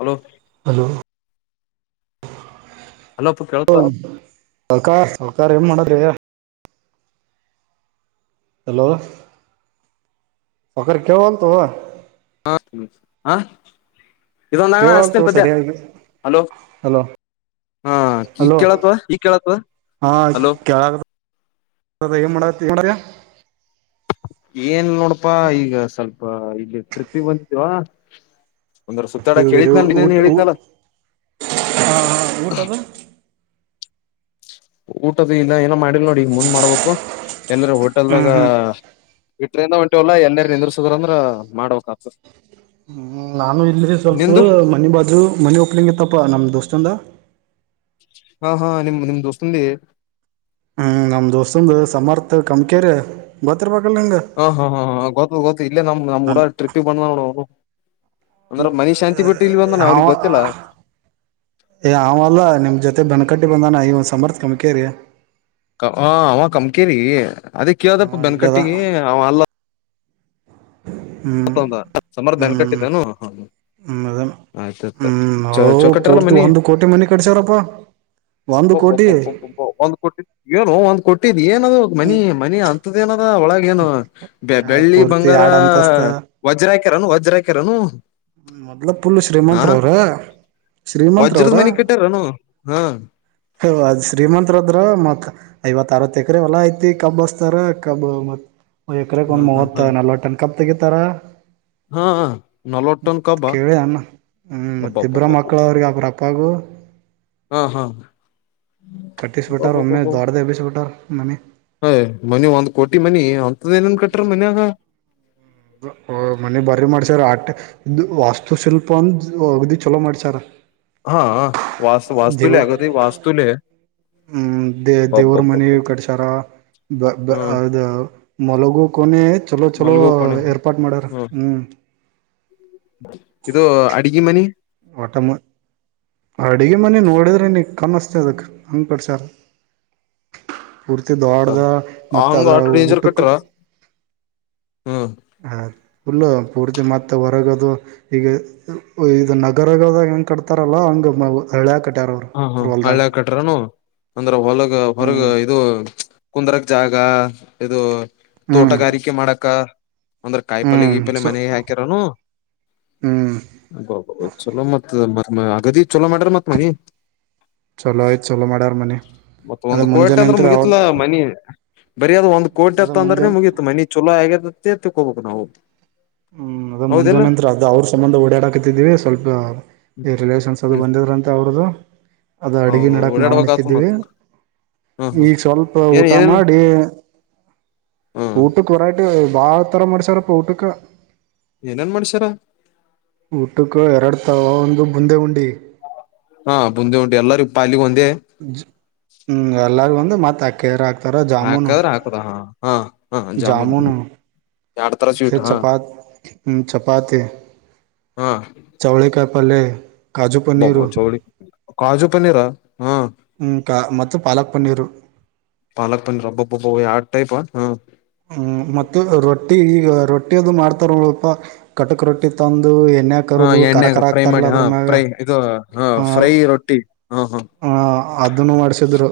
hello hello ಹಲೋಪ್ಪ ಹ ಕೇಳ್ತದ ಸಕಾರ ಸಹಕಾರ ಏನ್ ಮಾಡದ್ರ ಹಲೋ ವಕರಿ ಕೇಳಒಲತ್ತೋ ಹಾ ಆ ಇದೊಂದ ಅಂಗಣ ಹಸ್ತೇನ ಕೇಳವಲ್ತು ಪದ್ಯ ಸರಿಯಾಗಿ ಹಲೋ ಹಲೋ ಹಾ ಈ ಹಲೋ ಕೇಳತ್ವಾ ಈ ಕೇಳತ್ವಾ ಹಲೋ ಅ ಮಾಡತ್ತಿ ಏನ್ ನೋಡಪಾ ಈಗ ಸ್ವಲ್ಪ ಇಲ್ಲಿ ಟ್ರಿಪ್ಪಿಗೆ ಬಂದಿದ್ವಾ ಒಂದರು ಸುತ್ತಾಡಕ್ ಮಾಡ್ಯ ಹೇಳಿದನ ಊಟ ನೀನ್ನೇನ್ ಹೇಳಿದಲ್ಲ ಊಟದ ಊಟದ ಇಲ್ಲ ಏನೋ ಮಾಡಲ್ ನೋಡ ಈಗ ಮುಂದ್ ಮಾಡ್ಬೇಕು ಎಲ್ಲರೂ ಹ್ಮ್ ಹೋಟೆಲ್ದಾಗ ಹ್ಮ್ ಟ್ರೈನಗ ಹೊಂಟಿವಲ್ಲ ಎಲ್ಲರ್ ನಿಂದ್ರ ಸಿದರ ಅಂದ್ರ ಮಾಡಬಕ್ ಆತ ಹ್ಮ ನಾನು ಇಲ್ಲಿ ಸ್ವಲ್ಪ ಮನಿ ಬಾಜು ಮನಿ ಓಪಲಿಂಗ್ ಇತ್ತಪ್ಪಾ ನಮ್ ದೋಸ್ತ ಅಂದ ಹ ಹಾ ನಿಮ್ಮ್ ನಿಮ್ ದೋಸ್ತದ ಲೇ ಹ್ಮ್ ನಮ್ ದೋಸ್ತಂಗ ಸಮರ್ಥ ಕಮಕ್ಯರಿ ಗೊತ್ತ ಇರಬೇಕ ಹಾ ಹಾ ಹಾ ಹಾ ಗೊತ್ತು ಗೊತ್ತು ಇಲ್ಲೇ ನಮ್ ನಮ್ಮ್ಊಡಳ ಟ್ರಿಪಿ ಬಂದ್ ನೋ ಬಂದಾನ ಹ ಅವ್ರಿಗೆ ಗೊತ್ತಿಲ್ಲ ಏ ಅವಲ್ಲಾ ನಿಮ್ ಜೊತೆ ಬನಕಟ್ಟಿ ಬಂದಾನ ಇ ಒ ಸಮರ್ಥಕಮಕ್ಯರಿ ಅವ ಕಮ್ಕೇರಿ ಅದ ಹಾ ಕೇಳದಪ್ಪ ಇಲ್ಲದ ಬೆನ್ಕಟ್ಟಿಗೆ ಅವ ಅಲ್ಲ ಹ್ಮ್ ಮತ್ತೊ ಸಮಾರ ಹ್ಮ್ ಬೆೆನಕಟ್ಟಿದ್ದನು ಹ ಆಯ್ತಾಯಯ್ತ ಹ ಪೂರ್ತಿ ಒಂದು್ ಕೋಟಿ ಮನೆ ಕಡಸವ್ರಪ್ಪಾ ಒಂದ್ ಕೋಟಿ ಏನು ಒಂದ್ ಕೋಟಿ ಏನದು ಮನಿ ಮನಿ ಅಂತದ ಏನದ ಒಳಗ ಏನು ಬೆ ಆ ಬೆಳ್ಳಿ ಪೂರ್ತಿ ಬಂಗಾರ ಎರಡ್ ಅಂತಸ್ತ ವಜ್ರಕರನು ವಜ್ರಕನು ಮೊದ್ಲ ಪುಲ್ ಶ್ರೀಮಂತ್ರ ಅವ್ರ ಶ್ರೀಮಂತ್ರ ವಜ್ರದ ಅವ್ರ ಮನಿ ಕಟ್ಟ್ಯಾರನು ಹಾ ಹ ಅದ್ ಶ್ರೀಮಂತ್ರದ್ರ ಮತ್ ಐವತ್ತು ಅರವತ್ತು ಎಕರೆ ಹೊಲ ಐತಿ ಕಬ್ ಹಸ್ತಾರ ಕಬ್ ಮ ಎಕರೆ ಹಾ ಒಂದು ಹಾ ಮೂವತ್ತ ನಲ್ವತ್ತು ಟನ್ ಕಬ್ ತೆಗೆ ತಾರ ಹಾ ನಲವರ್ಟನ್ ಕೇಳಿ ಅನ್ನ ಹ್ಮ್ ಕಬಬಬ ಮತ್ತ ಇಬ್ರ ಮಕ್ಳ ಅವ್ರಿಗೆ ಒಬ್ರ ಅಪ್ಪಾಗು ಹಾ ಕಟ್ಟಿಸ್ಬಿಟ್ಟಾರ ಒಮ್ಮೆ ಹಾಬಬ ದೊಡ್ಡದ ಎಬ್ಬಿಸ್ಬಿಟ್ಟಾರ ಮನಿ ಹಯ್ ಮನಿ ಒಂದ್ ಕೋಟಿ ಮನಿ ಅಂತದ್ ಏನನ್ ಕಟ್ರ ಮನೆಗ ಮನೆ ಬಾರಿ ಮಾಡ್ಸಾರ ಆಟ ವಾಸ್ತುಶಿಲ್ಪ ಅಂದ ಒಗ್ದಿ ಚಲೋ ಮಾಡ್ಸಾರ ಹಾ ವಸ್ ವಾಸ್ತುಲೆ ಅಗದು ವಾಸ್ತುಲೆ ಹ್ಮ್ ದೇ ದೇವರ ಮನಿ ಬಬ್ಬಬ್ಬಬ್ಬ ಕಡ್ಸಾರ ಬ ಹ್ಮ್ ಅದ ಮಲಗು ಕೊನೆ ಚಲೋ ಚಲೋ ಮಲ್ಗೋಪಣೆ ಏರ್ಪಾಟ್ ಮಾಡಾರ ಹ್ಮ್ ಇದು ಅಡಗಿ ಮನಿ ಒಟಮ್ಮ ಅಡ್ಗೆ ಮನೆ ನೋಡಿದ್ರಿ ನೀ ಕಮ್ಮಸ್ತ ಅದಕ್ ಅಂಗಪಡ್ಸಾರ ಹ ಕುರ್ತ ದೋಡ್ದ ಮತ್ತ ಅದ್ರ ಡೇಂಜರ್ ಊಟಕ್ಕೆ ಕಟ್ಟ್ರ ಹ್ಮ್ ಹ ಫುಲ್ಲ ಪೂರ್ತಿ ಮತ್ತೆ ಹೊರಗದು ಈಗ ಇದು ನಗರಗದಾಗ ಕಟ್ತಾರಲ್ಲ ಹಂಗ ಹಳೆ ಕಟ್ಟ ಹ ಹಾ ಹಳ್ಯ ಕಟ್ರನು ಅಂದ್ರ ಹೊಲಗ ಹೊರಗ ಹ್ಮ್ ಇದು ಕುಂದ್ರಕ್ ಜಾಗ ಇದು ಹ್ಮ್ ತೋಟಗಾರಿಕೆ ಮಾಡಕ ಅಂದ್ರ ಕಾಯಿಪಲ್ಯ ಹ್ಮ್ ಗೀಪಲ್ ಸೊ ಮನೆಗೆ ಹಾಕ್ಯರನು ಹ್ಮ್ ಬಬ ಚಲೋ ಮತ್ ಮತ್ ಅಗದಿ ಚಲೋ ಮಾಡ್ರ ಮತ್ತ್ ಮಿ ಚಲೋ ಆಯ್ತ್ ಚಲೋ ಮಾಡಡಾರ ಮನೆ ಮತ್ತತ್ ಒಂದ್ ಕೋಟೆ ಅಂದ್ರೆ ಮುಗಿತ್ಲಾ ಮನ ಬರಿ ಅದು್ ಒಂದ್ೋಟಿ ಅದ ಅತ್ತ ಅಂದ್ರನೆ ಮುಂಜಾನೆ ಮುಗಿಯತ ಮನಿ ಚೊಲೋ ಆಗೇತ್ತತ್ತ ತಕ್ಕೋಬಬೇಕು ನಾವು ಹ್ಮ್ ಅದ ಹೌದಿಲ್ಲ ಮುಂಜಾನಂ ಅದ ಅವ್ರ ಸಂಬಂಧ ಓಡಾಡಾಕತಿದೀವಿ ಸ್ವಲ್ಪ ಈ ರಿಲೇಷನ್ಸ್ ಅದು ಹ್ಮ್ ಬಂದಿದ್ರಂತ ಅವ್ರದದು ಅದು ಅಡ್ಗೆ ಹೌದೌದು ನಡಕ್ ನಾವು ಓಡಾಡ್ಬೇಕತ್ ಅನ್ನಿಸ್ತಿದೀವಿ ಮತ್ ಹ ಹ ಈಗ ಸ್ವಲ್ಪ ಏನ್ ಊಟ ಏನೇನು ಮಾಡಿ ಹ ಊಟಕ್ಕೆ ಹೊರೈ ಬಾಳತರ ಮಾಡ್ಸಾರಪ್ಪ ಊಟಕ ಏನೇನ್ ಮಾಡ್ಸ್ಯಾರ ಊಟಕ್ಕ ಎರಡ್ ತಾವ ಒಂದು ಬಂದೆ ಉಂಡಿ ಹಾ ಬಂದಿ ಉಂಟು ಎಲ್ಲಾರೂ ಪಲ್ಲಿಗೆ ಒಂದೇ ಹ್ಮ್ ಎಲ್ಲರಿಗ ಒಂದು ಮತ್ ಅಕ್ಕಾರಕ್ ರ ಜಾಮುನು ಹಾಕದ್ರ ಹಾಕದ ಹಾ ಹಾ ಹಾ ಜಾಮೂನ್ ಜಾಮುನು ಎರಡ್ ತರ ತ್ತ ಸ್ವೀಟ್ ಹಾ ಚಪಾ ಚಪಾತಿ ಹಾ ಚೌಳೆ ಕಾಯಿ ಪಲ್ಯ ಕಾಜು ಬಬ ಪನ್ನೀರು ಚೌಳ ಕಾಜು ಪನ್ನೀರ ಹಾ ಕ ಮತ್ತು ಪಾಲಕ್ ಪನ್ನೀರು ಪಾಲಕಪ ರಬ್ಬ ಬಬ್ಬ ಆ ಪ ಅ ಹ ಹ್ಮ್ ಮತ್ತು ರೊಟ್ಟಿ ಈಗ ರೊಟ್ಟಿ ಮಾಡ್ತಾರಪ ಕಟಕ್ ರೊಟ್ಟಿ ತಂದು ದು ಎಣ್ಣೆ ಹಾ ಕರದು ಎಣ್ಣೆಗ ಕರಕರ ಫ್ರೈ ಆಗ್ತಾರಲ್ಲ ಮಾಡಿ ಹಾ ಅದ್ರ ಮ್ಯಾಗ ಫ್ರೈ ಇದು ಹಾ ಹ ಫ್ರೈ ರೊಟ್ಟಿ ಹಾ ಹಾ ಅದನ್ನು ಮಾಡಿಸ್ರು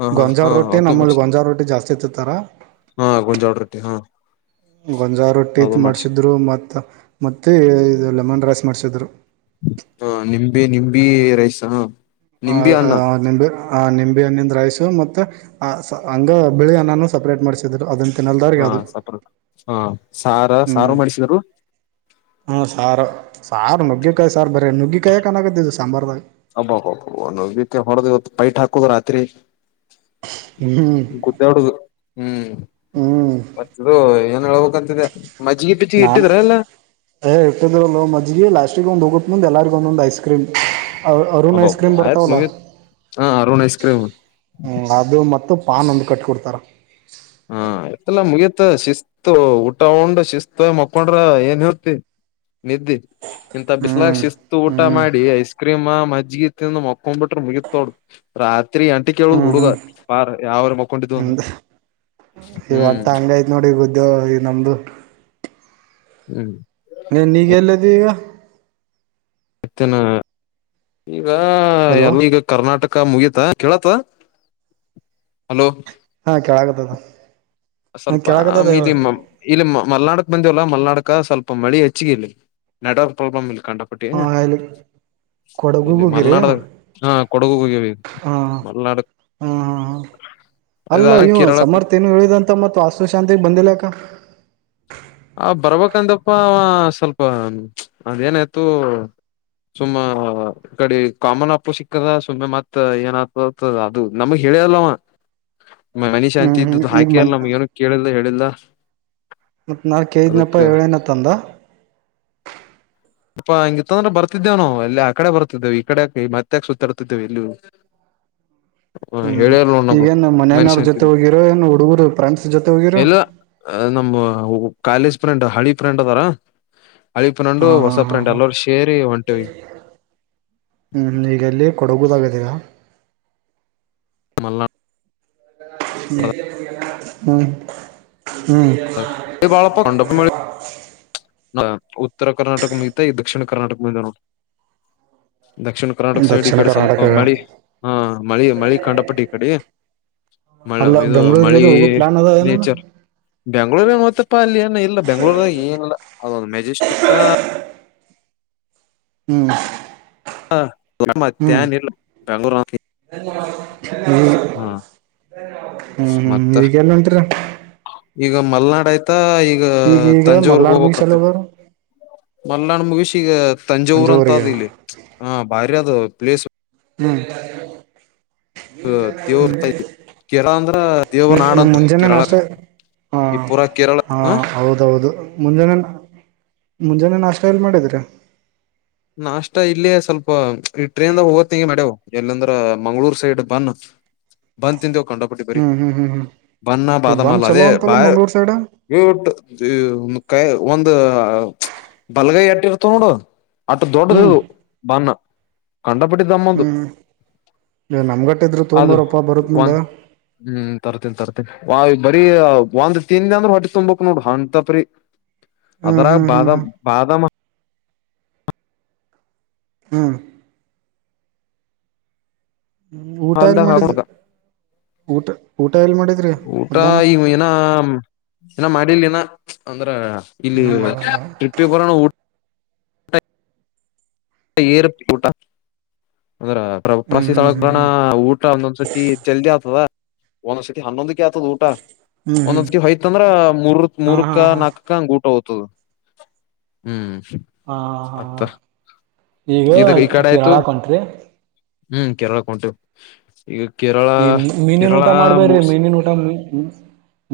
ಹಾ ಹಾ ಗೊಂಜಾವ ಹಾ ರೊಟ್ಟಿ ಅದ್ನು ನಮ್ಮಲ್ಲಿ ಮಾಡ್ಸಿ ಗೊಂಜಾವ ರೊಟ್ಟಿ ಜಾಸ್ತಿ ಇತ್ತತ್ತರ ಹಾ ಗಂಜಾಳ ರಟ್ಟಿ ಹಾ ಗೊಂಜಾ ರೊಟ್ಟಿ ಅದು ಮಾಡ್ಸಿ ಮಾಡ್ಸಿದ್ರು ಮತ್ತ ಮತ್ತೆ ಇ ಲೆಮನ್ ರೈಸ್ ಮಾಡ್ಸಿದ್ರು ಹಾ ನಿಂಬಿ ನಿಂಬಿ ರೈಸ್ ಹ ಹ ನಿ [unintelligible] ಆ ನಿಂಬಿ ಹಣ್ಣಿಂದ ರೈಸ್ ಮತ್ತೆ ಹಂಗ ಬಿಳಿ ಅನ್ನನು ಸಪ್ರೇಟ್ ಮಾಡ್ಸಿದ್ರು ಅದ ಹಾ ಸಪ ಹಾ ಸಾರ ಸಾರು ಹ್ಮ್ ಮಾಡಿಸಿದರು ಹ್ಮ ಸಾರು ಸಾರು ನುಗ್ಗೆಕಾಯಿ ಸಾರ ಬರೆ ನುಗ್ಗೆ ಕಾಯ ಕಾಣಾಗತ್ತೆ ಇದು ಸಾಂಬಾರದಾಗ ಹಬ್ಬಬ ನುಗ್ಗಿಕಾಯ ಹೊಡದ ಇವತ್ತ ಪೈಟ್ ಹಾಕುದು ರಾತ್ರಿ ಹ್ಮ್ ಗದ್ದಾಡದು ಹ್ಮ್ ಹ್ಮ್ ಮತ್ತ ಇದು ಏನೂ ಹೇಳಬೇಕ ಹಂತ ಹಾ ಇಟ್ಟಿದ್ರಲೊ ಮಜ್ಜಿಗೆ ಲಾಸ್ಟಿಗಿ ಒಂದ ಮುಂದ ಎಲ್ಲರ್ಗಿ ಒದೊಂದು ಐಸ್ ಕ್ರೀಮ ಅರುಣ್ ಐಸ್ ಅಬ್ಬಬ್ಬ ಕ್ರೀಮ್ ಆಯ್ತು ಬರ್ತಾವಲ್ಲ ಮುಗಿತ್ ಹಾ ಅರುಣ್ ಐಸ್ ಕ್ರೀಮ್ ಅದು ಪಾನ್ ಒಂದು ಕಟ್ ಕೋಡ್ತಾರ ಹಾ ಆತ್ಲಾ ಮುಗಿತ ಶಿಸ್ತು ಊಟ ಉಂಡ್ ಶಿಸ್ತು ಹೋಗಿ ಮಕೊಂಡ್ರ ಏನ್ ಹೇಳತಿ ನಿದ್ದಿ ಇಂತ ಬಿಸ್ಲಾಕ್ ಹ್ಮ್ ಶಿಸ್ತು ಊಟ ಹ್ಮ್ ಮಾಡಿ ಐಸ್ ಕ್ರೀಮ್ ಮತ್ತ ಜಗಿಂದ ಮಕೊಂಡ್ಬಿಟ್ರೆ ಮುಗತೋಡ ರಾತ್ರಿ ತ್ರಿ ಎಂಟಿ ಕೇಳುದ್ ಹ್ಮ್ ಹುಡುಗ ಹ್ಮ್ ಬಾರ್ ಯಾವಾರ ಮಕ್ಕೊಂಡಿದ್ದುವ ಅಂದ್ರ ಹ್ಮ ಈ ಹ್ಮ್ ಹೊಟ್ಟ ಹಂಗ್ಲ ಯತ್ ನೋಡಿ ಗುದ್ದ ಈ ನಮ್ದು ಹ್ಮ್ ನೀ ನೀಗ ಎಲ್ಲ್ದ ಈಗ ಮತ್ತನಾ ಈಗ ಹಲೋ ಎಲ್ಲಿಗ ಕರ್ನಾಟಕ ಅಕ್ಕ ಮುಗಿತ ಕೇಳತ್ತ ಹಲೋ ಹಾ ಕೆೇಳಾಗತ್ತದ ಸ್ವಲ್ಪ್ ಇಲ್ಲಿ ಇಲ್ಲಿ ಮಲ್ನಾಡಕ್ ಬಂದಿವಲ್ಲ ಮಲ್ನಾಡಕ್ ಸ್ವಲ್ಪ ಮಳಿ ಹೆಚ್ಚಿಗೆ ಇಲ್ಲಿ ನೆಟ್ವರ್ಕ್ ಪ್ರಾಬ್ಲಮ್ ಇಲ್ ಕಂಡಪಟ್ಟಿ ಹಾ ಇಲ್ಲಿ ಕೊಡಗುಗ ಇಲ್ಲಿ ಹೋಗಿರಿ ಹಾ ಮಲ್ನಾಡದ ಹಾ ಕೊಡಗು ಹೋಗವಿಗ ಮಲ್ನಾಡ ಹಾ ಹಾ ಹಾ ಅಲ್ಲ ಇದಾಗ ಇವ ಕೇರಳಕ್ ಸಮರ್ಥ್ಯ ನು ಹೇಳುದಂತ ಮತ್ತು ವಾಸ್ತು ಶಾಂತಿಗ್ ಬಂದಿಲ್ಲಕ್ಕ ಅವ ಬರ್ಬೇಕಂದಪ್ಪ ಸ್ವಲ್ಪ ಅದೇನಾಯ್ತು ಸುಮ್ಮ ಈ ಕಡೆ ಕಾಮನ್ ಅಪ್ಪು ಸಿಕ್ಕದ ಸುಮ್ಮನೆ ಮತ್ ಏನತ ಅದು ನಮ್ ಹೇಳೆ ಇಲ್ಲವಾ ಮನಿ ಹ್ಮ್ ಶಾಂತಿ ಹ್ಮ್ ಇದ್ದುದ ಈಗ ಹಾಕೆ ಮನ್ ಇಲ್ಲ ನಮ್ಗ ಏನ ಕೇಳಿಲ್ಲ ಹೇಳಿಲ್ಲ ಮತ್ ನಾ ಕೇಳಿದನಪ್ಪ ಅದಕ್ ಏಳಏನತ್ತ ಅಂದ ಅಪ್ಪಾ ಹಂಗಿತ್ತಂದ್ರೆ ಬರ್ತಿದ್ದೇವ ನಾ ಅಲ್ಲ ಆ ಕಡೆ ಬರ್ತಿದ್ದೇವು ಈ ಕಡೆಕ ಮತ್ತಾಕ್ ಸುತ್ತಾಡ್ತಿದ್ದೇವೆ ಎಲ್ಲಿ ಹ್ಮ್ ನಮಗ್ ಈಗೇಏನ್ ಮನೆಯನವ್ರ ಮನುಷ್ಯ ಅಂತಿದ್ ಜೊತೆ ಹೋಗಿರೋ ಏನ್ ಹುಡುಗೂರು ಪ್ರೇಂಡ್ಸ ಜೊತೆ ಹೋಗಿರೋ ಅ ನಮ್ಮ ಕಾಲೇಜ್ ಫ್ರಂಡ್ ಹಳಿ ಪ್ರಂಡ್ ಅದಾರ ಹಳಿ ಫ್ರೆಂಡು ಹಾ ಹೊಸ ಹಾ ಹಾ ಫ್ರೆಂಡ್ ಎಲ್ಲರೂ ಸೇರಿ ಹೊಂಟೇವಿ ಹ್ಮ್ ಈಗೆಲ್ಲಿ ಕೊಡಗುದಾಗತ್ತೆ [unintelligible] ಅಲ್ಲ ಹೂ ಬಾಳಪ [unintelligible] ಹ ಉತ್ತರ ಕರ್ನಾಟಕ ಮುಗಿತ್ತ ಈಗ ದಕ್ಷಿಣ ಕರ್ನಾಟಕ ಬಂದಿವ ನೋಡ ದಕ್ಷಿಣ ಕರ್ನಾಟಕ ಸೈಡ್ ಈ ದಕ್ಷಿಣ ಕಡೆ ಕರ್ನಾಟಕ ಸ್ವಲ್ಪ ಮಳಿ ಹಾ ಮಳಿ ಮಳಿ ಕಂಡಪಟ್ಟಿ ಈ ಕಡೆ ಮಳಿ ಅಲ್ಲ ಇದು ಮಳಿ ಬೆಂಗಳೂರಿಗದು ಹೋಗೋ ಪ್ಲಾನ್ ಅದ ಏನೇನು ನೇಚರ್ ಬೆಂಗ್ಳೂರ್ ಮತ್ತಪ್ಪ ಅಲ್ಲಿ ಅ ಇಲ್ಲ ಬೆಂಗ್ಳೂರ್ ಏನಿಲ್ಲ ಅದೊಂದು ಮೆಜೆಸ್ಟಿಕ್ ಹ್ಮ್ ಹಾ ಹ್ಮ್ ಮತ್ತೇನಿಲ್ಲ ಬೆಂಗಳೂರು [unintelligible] ಹೂ ಹೂ ಈಗಇಲ್ಲಿ ಹೊಂಟ್ಟಿರಿ ಈಗ ಮಲ್ನಾಡ್ ಆಯ್ತಾ ಈಗ ಈಗ ತಂಜಾವರ್ಗ್ ಮಲ್ನಾಡ್ ಮುಗಿಸಲ್ ಹೋಗ್ಬೇಕಕ್ತ್ ಹೋಗೋರು ಮಲ್ನಾಾಣ ಮುಗಿಸಿಿ ಈಗ ತಂಜಾವೂರ್ ಅಂತ ಸಂಜೆವರೆಗೆ ಅದ್ ಇಲ್ಲಿ ಹ ಬಾರಿ ಅದು ಪ್ಲೇಸ್ ಹೂ ದೇವ್ರ ಕೇರಳ ಅಂದ್ರ ದೇವ್ರ ನಾಡ್ ಹೂ ಅಂತ ಮುಂಜಾನೆ ಕೇರಳ ನಾಷ್ಟ ಹಾ ಈ ಪೂರಾ ಕೇರಳ ಹಾ ಹ ಹೌದೌದು ಮುಂಜಾನೇ ಮುಂಜಾನೆ ನಾಷ್ಟ ಎಲ್ಲಿ ಮಾಡಿದ್ರಿ ನಾಷ್ಟ ಇಲ್ಲೇ ಸ್ವಲ್ಪ ಈ ಟ್ರೈನ್ಾಗ ಹೋಗತಗೆ ಮಡ್ಯವು್ ಎಲ್ಲಂದ್ರ ಮಂಗ್ಗಳೂರ್ ಸೈಡ್ ಬನ್ ಬಂದ್ ತಿಂದೆವು ಕೊಂಡಬಿಟ್ಟಿ ಬರಿ ಹ್ಮ್ ಹ್ಮ್ ಹ್ಮ್ ಬಣ್ಣ ಹ್ಮ್ ಬಂದ್ ಬಾದಾಮಲ್ಲ ಚಲೋ ಅದೇ ಬ ಅಂತಲ್ಲ ಮಂಗ್ಳೂರ್ ಸೈಡ್ ಕಾಯಿ ಒಂದ ಬಲಗಾಯಿ ಅಟ್ಟಿ ಇರ್ತ ನೋಡು ಅಟ್ಟು ಹ್ಮ್ ದೊಡ್ಡದದು ಬಾನ ಕಂಡಪಟ್ಟಿ ದಮ್ಮದು ಹ್ಮ್ ಇ ನಮ್ಗಟ್ಟಿದ್ರು ಅದು ತೊಂಬಾರಪ್ಪ ಬರುತ್ ಮುಂದ ಒಂದ ಹೂ ತರ್ತೇನ್ ತರ್ತ ಬರಿೀ ಒಂದ್ ತಿಿಂದಿ ಅಂದ್ರ ಹೊಟ್ಟ ತೊಬಕ್ ನೋಡ ಹಂತಪರಿೀ ಹ್ಮ್ ಅದರಾ ಹ್ಮ್ ಹ್ಮ್ ಬಾದಾಮ್ ಬಾದಾಮ್ ಹೂ ಊಟ ಎಲ್ ಮಾಡಿದ್ದ ಹಾಲ್ದಾಗ ಊಟ ಮಧ್ಯಾಹ್ನ ಈ ಏನ ಏನ ಮಾಡಿಲ್ಲ ನ ಅಂದ್ರ ಇಲ್ಲಿ ಏನ ಮಾಡಲ್ಲ ಿಪ್ಪಿರ ಏರಪ್ಪಿ ಊಟ ಅಂದ್ರ ಹ್ಮ್ ಹ್ಮ್ ಪ್ರಸೀಳಕ್ ಹ್ಮ್ ಬ್ರಣ ಹ್ಮ್ ಊಟ ಒಂದೊಂದ್ ಸತಿ ಜಲ್ದಿ ಆಗ್ತದ ಒಂದ್ ಸತಿ ಹನ್ನೊಂದ ಆತದ ಊಟ ಹ್ಮ್ ಹ್ಮ್ ಒಂದೊಂದ್ಿ ಹಯ್ತ ಅಂದ್ರ ಮೂರ ಹಾ ಹಾ ಮೂರಕ್ಕ ಹಾ ನಾಕಕ್ಕ ಹಂಗ ಊಟ ಹ್ತ ಹೂ ಹಾ ಹಾ ಈಗ ಕೇರಳಕಂಟ್ರರಿ ಹೂ ಕೇರಳಕೊಂಟಿವ್ ಈ ಮಿ-ಮೀನಿನ ಊಟ ಮಾಡ್ಬರ್ರಿ ಮುಗಸ್ ಮೀನಿನ ಊಟ ಹೂ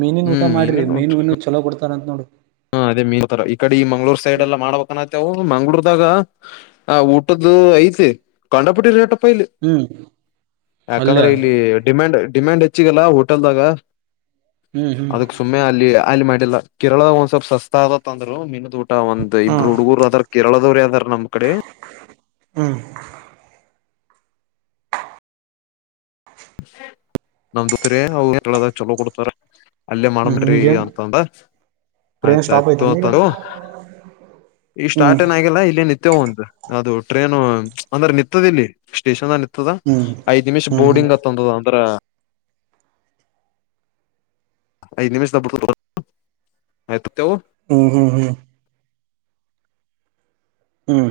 ಮೀನಿನ ಊಟ ಹ್ಮ್ ಮಾಡ್ರಿ ಮೀನು ಮೀನು ಚಲೋ ಕೊಡ್ತಾರ ಅಂತ್ ನೋಡು ಹಾ ಅದೇ ಮೀನ್ ತರ ಈ ಕಡೆ ಈ ಮಂಗಳೂರ್ ಸೈಡ್ ಎಲ್ಲ ಮಾಡಬೇಕನ್ನಾತ್ತೇವು ಮಂಗಳೂರ್ ಹಾಗ ಆ ಊಟದ್ದು ಐತಿ ಕಂಡಪುಟ್ಟಿ ರೇಟ ಹ್ಮ್ ಅಲ್ಲೇ ಯಾಕಂದ್ರೆ ಇಲ್ಲಿ ಡಿಮ್ಯಾಂಡ್ ಡಿಮ್ಯಾಂಡ್ ಗಲ್ಲ ಹೋಟೆಲ್ದಾಗ ಹ್ಮ್ ಹ್ಮ್ ಅದಕ್ ಸುಮ್ಮೇ ಅಲ್ಲಿ ಅಲ್ಲಿ ಮಾಡಿಲ್ಲ ಕೇರಳದ ಸ್ವಲ್ಪ್ ಸಸ್ತ ಆದತ್ ಅಂದ್ರು ಮಿನದ ಊಟ ಒಂದ್ ಇಬ್ರು ಹ್ಮ್ ಹುಡುಗೂರು ಅದ್ರ ಕೇರಳದವ್ರು ಅದಾರ ನಮ್ ಕಡೆ ಹೂ ಚಲೋ ಕೊಡ್ತಾರ ಅಲ್ಲೇ ಹ್ಮ್ ಮಾಡಬೇಕ್ರಿ ಈಗೇನ್ ಅಂತಂದ ಟ್ರೈನ್ ಸ್ಟಾಪ್ ಆಯ್ತಾಯಯ್ತು ಐತಾನ ಈಗ ಅಂತಾರ ಈ ಹ್ಮ್ ಸ್ಟಾರ್ಟ್ ಏನ ಆಗಿಲ್ಲ ಇಲ್ಲೇ ನಿ ನಿತ್ತವುಂತ ಅದು ಟ್ರೇನು ಚ್ ಅಂದ್ರೆ ನಿತ್ತದಿಲ್ಲಿ ಸ್ಟೇಷನ್ ನಿ ಆತದ ಹ್ಮ್ ಐದ್ ನಿಮಿಷ ಹ್ಮ್ ಹ್ಮ್ ಬೋರ್ಡಿಂಗ್ ಆತಂದದ ಅಂದ್ರ ಐದ್ ನಿಮಿಷ ಆಯ್ತುವು ಹೂ ಹೂ ಹೂ ಹ್ಮ್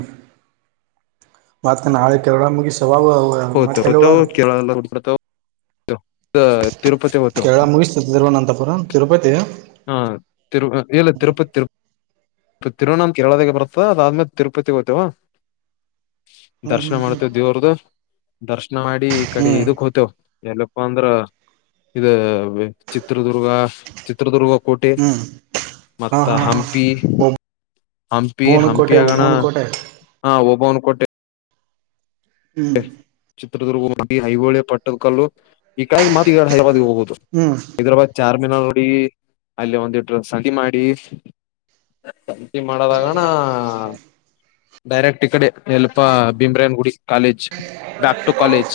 ಮತ್ಕ ನಾಳೆ ಕೇರಳ ಮುಗಿಸಿ ವಾವಅವು ಮತ್ತೆಲ್ವ ದ ಕೇರಳ ಮುಗಿಸಿ ತಿರುವನಂತಪುರ ತಿರುಪತಿ ಹಾ ತಿರು ಇಲ್ಲ ತಿರುಪತಿ ತಿರು ತಿರುವಣಾಮ ಕೇರಳದಾಗೆ ಬರುತ್ತದ ಅದಾದ್ಮೇಲೆ ತಿರುಪತಿಗೆ ಹೋಗ್ತೇವ ದರ್ಶನ ಹ್ಮ್ ಮಾಡ್ತೇವ ದೇವ್ರ್ದ ದರ್ಶನ ಮಾಡಿ ಈ ಕಡೆ ಹ್ಮ್ ಹ್ಮ್ ಇದಕ್ ಹೋಗತೇವೂ ಅಂದ್ರ ಇದ ಚಿತ್ರದುರ್ಗ ಚಿತ್ರದುರ್ಗ ಕೋಟೆ ಹ್ಮ್ ಹಾ ಮತ್ತ ಹಾ ಹಾ ಹಂಪಿ ಹಂಪಿ ಒಬ್ಬ ಹಂಪಿ ಕೋಟೆ ಆಗಣ ಒಬ್ಬನ ಕೋಟೆ ಹಾ ಓಬವ್ವನ್ ಕೋಟೆ ಹ್ಮ್ ಚಿತ್ರದುರ್ಗ ಹೋಗಿ ಐಹೊಳಿ ಪಟ್ಟದ ಕಲ್ಲು ಈ ಕಾಯ ಮತ್ತೀಕಡೆ ಹ [inaudible] ಹೋಗ ದು ಹ್ಮ್ ಹೈದರಾಬಾದ್ ಚಾರ್ ಿ [unintelligible] ನ ನೋಡಿ ಅಲ್ಲಿ ಒಂದೀಟ ಸಂತಿ ಮಾಡಿ ಮಾಡದಾಗಣ ಡೈರೆಕ್ಟ್ ಈ ಕಡೆ ಎಲ್ಪಾ ಬೀಮ್ರಾಯನ್ ಗುಡಿ ಕಾಲೇಜ್ ಬ್ಯಾಕ್ಟು ಕಾಲೇಜ್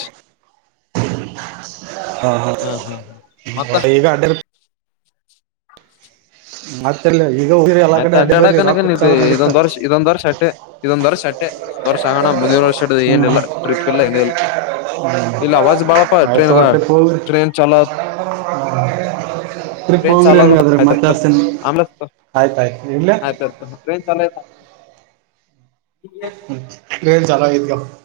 ಹಾ ಹಾ ಒ ಈಗಡ [inaudible] ಮತ್ತೆಲ್ಲ ಈಗ ಹೋಗಿರಿ ಎಲ್ಲ ಆಯ್ತ ಕಡೆ ಅಡ್ಡಿ ಬರ್ರಿ ರೊಕ್ಕ ಅಡ್ಡಾಡಕನಗನ್ ಇದು ಹೆಚ್ಚಾದ್ರ ನಡೀತ ಇದೊಂದ್ ವರ್ಷ ಇದೊಂದ್ ವರ್ಷ ಅಟ್ಟೆ ಇದೊಂದ್ ವರ್ಷ ಅಟ್ಟೆ ಒಂದ್ ವರ್ಷ ಆಗಣ ಮುಂದಿನ್ ವರ್ಷ ಹ್ಮ್ ಏನಿಲ್ಲ ಹ್ಮ್ ಟ್ರಿಪ್ ಇಲ್ಲ ಎನಿಲ್ಲ ಇಲ್ಲ ಅವಾಜ್ ಬಾಳಪ್ಪ ಆಯ್ತು ಟ್ರೇನಗ ತಗೋ ಟ್ರಿಪ್ ಹೋಗ್ರಿ ಟ್ರೇನ್ ಚಲತ್ ಟ್ರಿಪ್ ಟ್ರೇನ್ ಹೋಗ್ರಿ ಚಾಲುವಾ ಹಂಗಾದ್ರ ಮತ್ತ ಹಚ್ತೇನಿ [inaudible] ಆಮೆಲೆ ಹಸ್ತಿನ್ ತೊ ಆಯ್ತಾಯ್ತು ಇಡ್ಲಾ ಆಯ್ತು ಆ್ತು ಟ್ರೇನ್ ಚಲಯ [inaudible] ಟ್ರೇನ್ ಚಲ [inaudible]